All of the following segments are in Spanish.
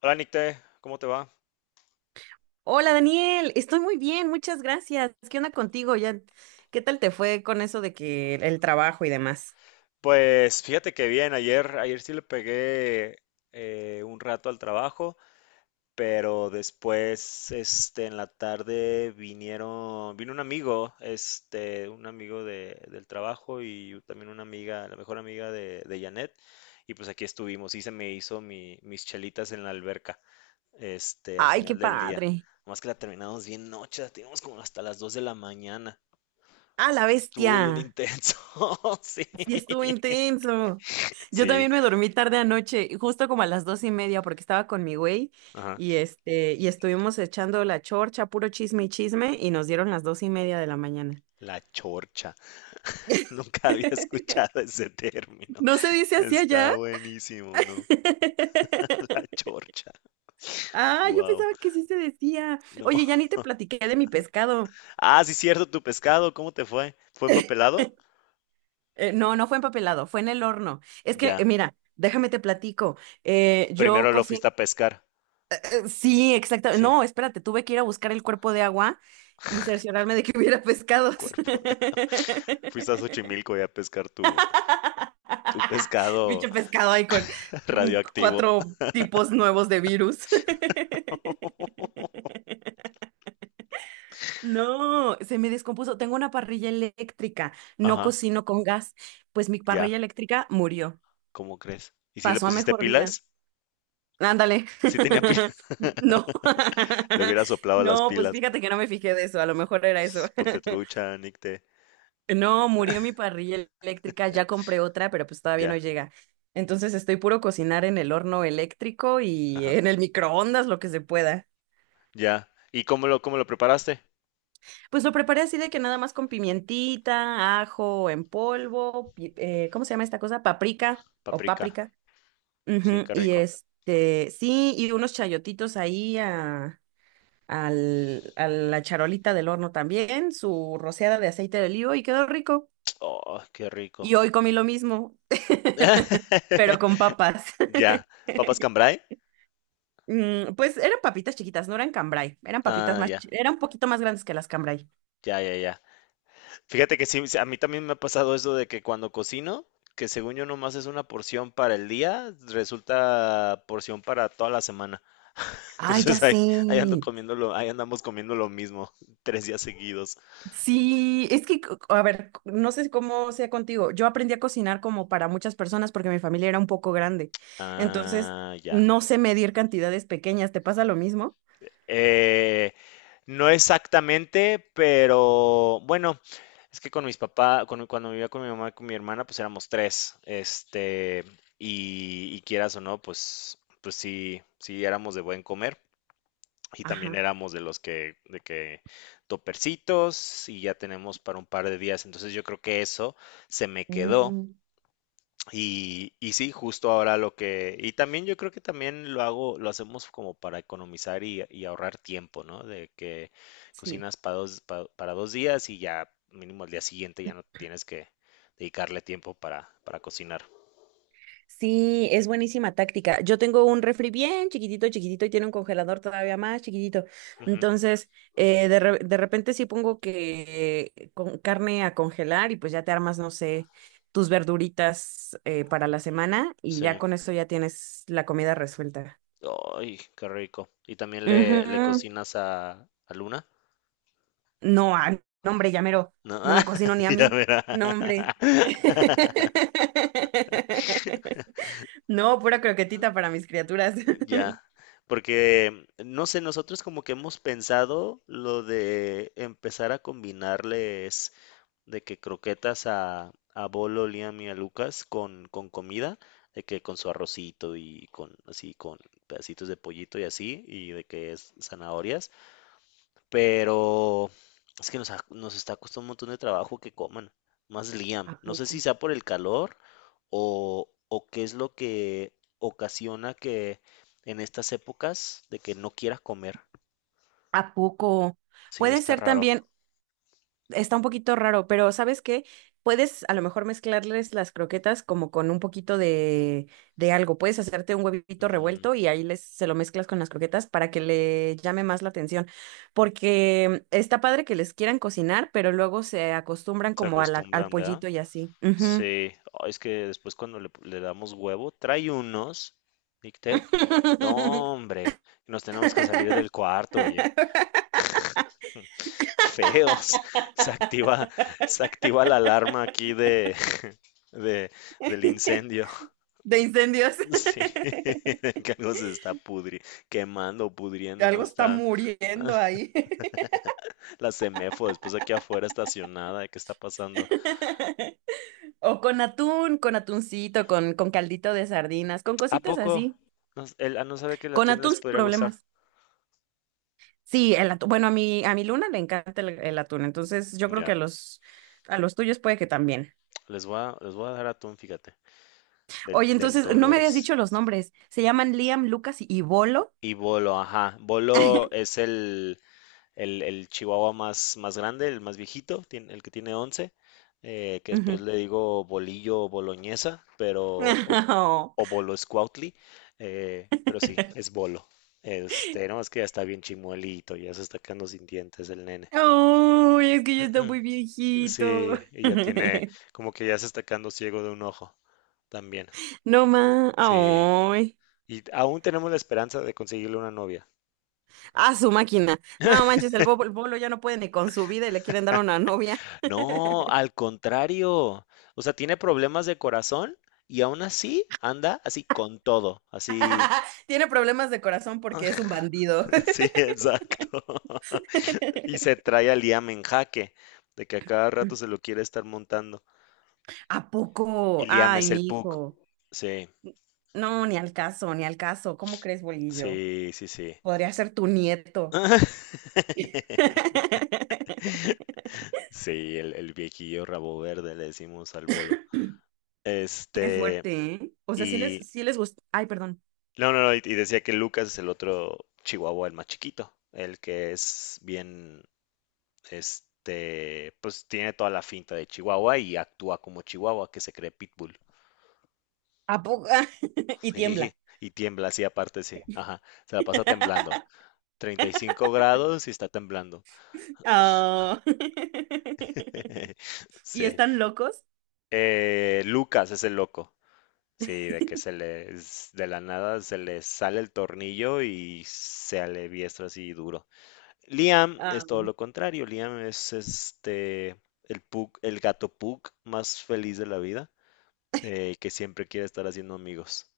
Hola Nicte, ¿cómo te va? Hola Daniel, estoy muy bien, muchas gracias. ¿Qué onda contigo? Ya, ¿qué tal te fue con eso de que el trabajo y demás? Pues fíjate que bien, ayer sí le pegué un rato al trabajo, pero después, en la tarde vino un amigo, un amigo del trabajo y también una amiga, la mejor amiga de Janet, y pues aquí estuvimos, y se me hizo mis chelitas en la alberca, al Ay, qué final del día. padre. Más que la terminamos bien noche, la teníamos como hasta las 2 de la mañana. Ah, la Estuvo bien bestia. intenso, sí. Sí, estuvo intenso. Yo Sí, también me dormí tarde anoche, justo como a las 2:30, porque estaba con mi güey ajá. Y estuvimos echando la chorcha, puro chisme y chisme, y nos dieron las 2:30 de la mañana. La chorcha. Nunca había escuchado ese término. ¿No se dice así allá? Está buenísimo, ¿no? La chorcha. Ah, yo Wow. pensaba que sí se decía. No. Oye, ya ni te platiqué de mi pescado. Ah, sí, cierto, tu pescado, ¿cómo te fue? ¿Fue empapelado? No, no fue empapelado, fue en el horno. Es que, Ya. mira, déjame te platico. Yo Primero lo cocino. fuiste a pescar. Sí, exacto. Sí, No, espérate, tuve que ir a buscar el cuerpo de agua y cerciorarme de que hubiera pescados. cuerpo. Fuiste a Xochimilco y a pescar tu pescado Bicho pescado ahí con radioactivo. cuatro tipos nuevos de virus. No, se me descompuso. Tengo una parrilla eléctrica, no Ajá, cocino con gas. Pues mi ya. parrilla eléctrica murió, ¿Cómo crees? ¿Y si le pasó a pusiste mejor vida. pilas? Ándale. Sí tenía pilas. No. Le hubiera soplado las No, pues pilas. fíjate que no me fijé de eso, a lo mejor era eso. Ponte trucha, Nicte. No, murió mi parrilla eléctrica, ya compré otra, pero pues todavía no Ya, llega. Entonces estoy puro cocinar en el horno eléctrico y ajá, en el microondas, lo que se pueda. ya. ¿Y cómo lo preparaste? Pues lo preparé así de que nada más con pimientita, ajo en polvo, ¿cómo se llama esta cosa? Paprika o Paprika. páprica. Sí, Ujú. qué Y rico. Sí, y unos chayotitos ahí a la charolita del horno también, su rociada de aceite de olivo y quedó rico. Oh, qué Y rico. hoy comí lo mismo, pero con papas. Ya. ¿Papas cambray? Mm, pues eran papitas chiquitas, no eran cambray, eran papitas Ah, más, ya, eran un poquito más grandes que las cambray. ya, ya, ya. Fíjate que sí, sí, a mí también me ha pasado eso de que cuando cocino, que según yo nomás es una porción para el día, resulta porción para toda la semana. Ay, ya Entonces ahí sé. Ahí andamos comiendo lo mismo 3 días seguidos. Sí, es que, a ver, no sé cómo sea contigo. Yo aprendí a cocinar como para muchas personas porque mi familia era un poco grande. Entonces, Ah, ya. no sé medir cantidades pequeñas. ¿Te pasa lo mismo? Eh, no exactamente, pero bueno, es que con mis papás, cuando vivía con mi mamá y con mi hermana, pues éramos tres, y quieras o no, pues sí, sí éramos de buen comer. Y también Ajá. éramos de los que, de que topercitos y ya tenemos para un par de días. Entonces yo creo que eso se me quedó Mm, y sí, justo ahora lo que, y también yo creo que también lo hacemos como para economizar y ahorrar tiempo, ¿no? De que sí. cocinas para dos, para 2 días y ya mínimo al día siguiente ya no tienes que dedicarle tiempo para cocinar. Sí, es buenísima táctica. Yo tengo un refri bien chiquitito, chiquitito y tiene un congelador todavía más chiquitito. Ujú, Entonces, de repente sí pongo que con carne a congelar y pues ya te armas, no sé, tus verduritas para la semana y ya sí. con eso ya tienes la comida resuelta. Ay, qué rico. ¿Y también le Ujú. cocinas a Luna? No, no, hombre, ya mero, No, no me cocino ni a ya mí. verá. No, hombre. No, pura croquetita para mis criaturas. Ya, porque no sé, nosotros como que hemos pensado lo de empezar a combinarles de que croquetas a Bolo, Liam y a Lucas con comida, de que con su arrocito y con pedacitos de pollito y así, y de que es zanahorias, pero es que nos está costando un montón de trabajo que coman. Más Liam. ¿A No sé si poco? sea por el calor o qué es lo que ocasiona que en estas épocas de que no quiera comer. ¿A poco? Sí, Puede está ser raro. también, está un poquito raro, pero ¿sabes qué? Puedes a lo mejor mezclarles las croquetas como con un poquito de algo. Puedes hacerte un huevito Mm, revuelto y ahí les, se lo mezclas con las croquetas para que le llame más la atención. Porque está padre que les quieran cocinar, pero luego se acostumbran Se como al acostumbran, ¿verdad? pollito y así. Ujú. Sí. Ay, es que después cuando le damos huevo, trae unos, dicté. No, hombre, nos tenemos que salir del cuarto, feos. Se activa, se activa la alarma aquí de- del incendio. De incendios. Sí, que algo se está quemando o pudriendo, ¿no? Algo está Está muriendo ahí. la Semefo después aquí afuera estacionada. ¿Qué está pasando? O con atún, con atuncito, con caldito de sardinas, con ¿A cositas poco? así. No, él no sabe que el Con atún atún les sin podría gustar. problemas. Sí, el atún. Bueno, a mi Luna le encanta el atún, entonces yo creo que Ya, a los tuyos puede que también. les voy a dar atún, fíjate, del, Oye, del entonces, no me habías Dolores. dicho los nombres. Se llaman Liam, Lucas y Bolo. Y bolo, ajá. Bolo es el chihuahua más grande, el más viejito, el que tiene 11 que después Ujú. le digo bolillo o boloñesa, pero, o, o bolo scoutly, pero sí, es bolo. No, es que ya está bien chimuelito, ya se está quedando sin dientes el nene. Oh. Ay, es que ya está muy viejito. Sí, y ya tiene, como que ya se está quedando ciego de un ojo también. No más. Sí, Ay. y aún tenemos la esperanza de conseguirle una novia. A su máquina. No manches, el bolo ya no puede ni con su vida y le quieren dar una novia. No, al contrario. O sea, tiene problemas de corazón y aún así anda así con todo, así. Tiene problemas de corazón porque es un bandido. Sí, exacto. Y se trae a Liam en jaque, de que a cada rato se lo quiere estar montando. ¿A poco? Y Liam Ay, es el mi Puck. hijo. Sí, No, ni al caso, ni al caso. ¿Cómo crees, bolillo? sí, sí, sí. Podría ser tu nieto. Sí, el viejillo rabo verde le decimos al bolo. Qué Este, fuerte, ¿eh? O sea, sí les, y sí les gusta. Ay, perdón. No, no, no, y decía que Lucas es el otro chihuahua, el más chiquito, el que es bien, pues tiene toda la finta de chihuahua y actúa como chihuahua, que se cree pitbull. ¿A poco? Y Sí, tiembla. y tiembla así aparte, sí, ajá, se la pasa temblando. 35 grados y está temblando. Ah. ¿Y Sí. están locos? Lucas es el loco. Sí, de que se le de la nada se le sale el tornillo y se aliviestra así duro. Liam Ah. es todo lo contrario. Liam es el pug, el gato pug más feliz de la vida, que siempre quiere estar haciendo amigos.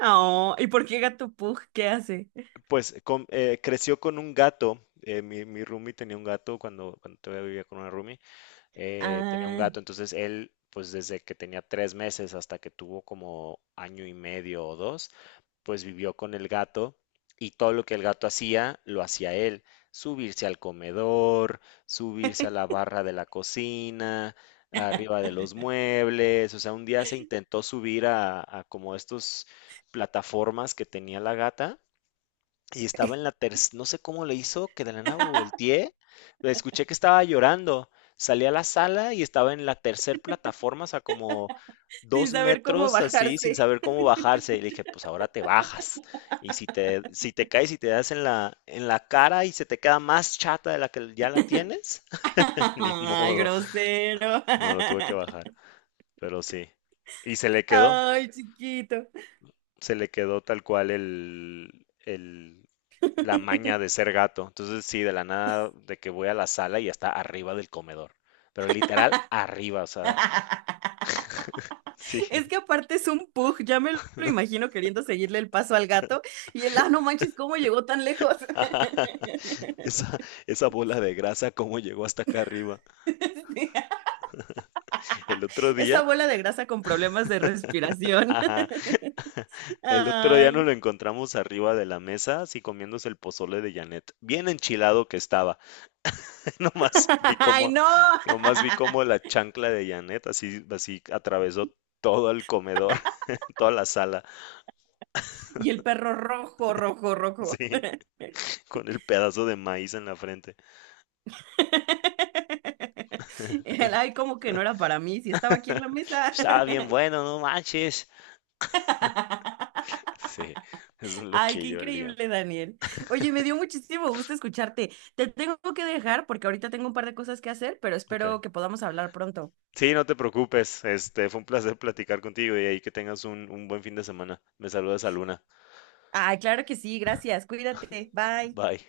Oh, ¿y por qué Gato Pug? ¿Qué hace? Pues creció con un gato. Mi roomie tenía un gato cuando todavía vivía con una roomie. Tenía un Ah. gato, entonces él, pues desde que tenía 3 meses hasta que tuvo como año y medio o dos, pues vivió con el gato y todo lo que el gato hacía, lo hacía él. Subirse al comedor, subirse a la barra de la cocina, arriba de los muebles. O sea, un día se intentó subir a como estos plataformas que tenía la gata y estaba en la tercera, no sé cómo le hizo, que de la nada volteé, la escuché que estaba llorando. Salí a la sala y estaba en la tercera plataforma, o sea, como Sin 2 saber cómo metros así, sin bajarse. saber cómo bajarse. Y le dije, pues ahora te bajas. Y si te caes y te das en la cara y se te queda más chata de la que ya la tienes, ni Ay, modo. grosero. No, lo tuve que bajar, pero sí. Y se le quedó, Ay, chiquito. se le quedó tal cual la maña de ser gato. Entonces, sí, de la nada, de que voy a la sala y está arriba del comedor. Pero literal, arriba, o sea, sí. Es que aparte es un pug, ya me lo imagino queriendo seguirle el paso al gato y no manches, ¿cómo llegó tan lejos? Esa, esa bola de grasa, ¿cómo llegó hasta acá arriba? Sí, El otro esa día, bola de grasa con problemas de respiración. ajá, el otro día nos Ay, lo encontramos arriba de la mesa, así comiéndose el pozole de Janet. Bien enchilado que estaba. Nomás vi ay, cómo, no. nomás vi cómo la chancla de Janet así atravesó todo el comedor, toda la sala, Y el perro rojo, rojo, rojo. sí, con el pedazo de maíz en la frente. Y él, ay, como que no era para mí, si estaba aquí en la mesa. Estaba bien bueno, no manches. Sí, eso es lo Ay, qué que yo olía. increíble, Daniel. Oye, me dio muchísimo gusto escucharte. Te tengo que dejar porque ahorita tengo un par de cosas que hacer, pero Ok. espero que podamos hablar pronto. Sí, no te preocupes. Fue un placer platicar contigo y ahí que tengas un buen fin de semana. Me saludas a Luna. Ay, claro que sí, gracias. Cuídate. Bye. Bye.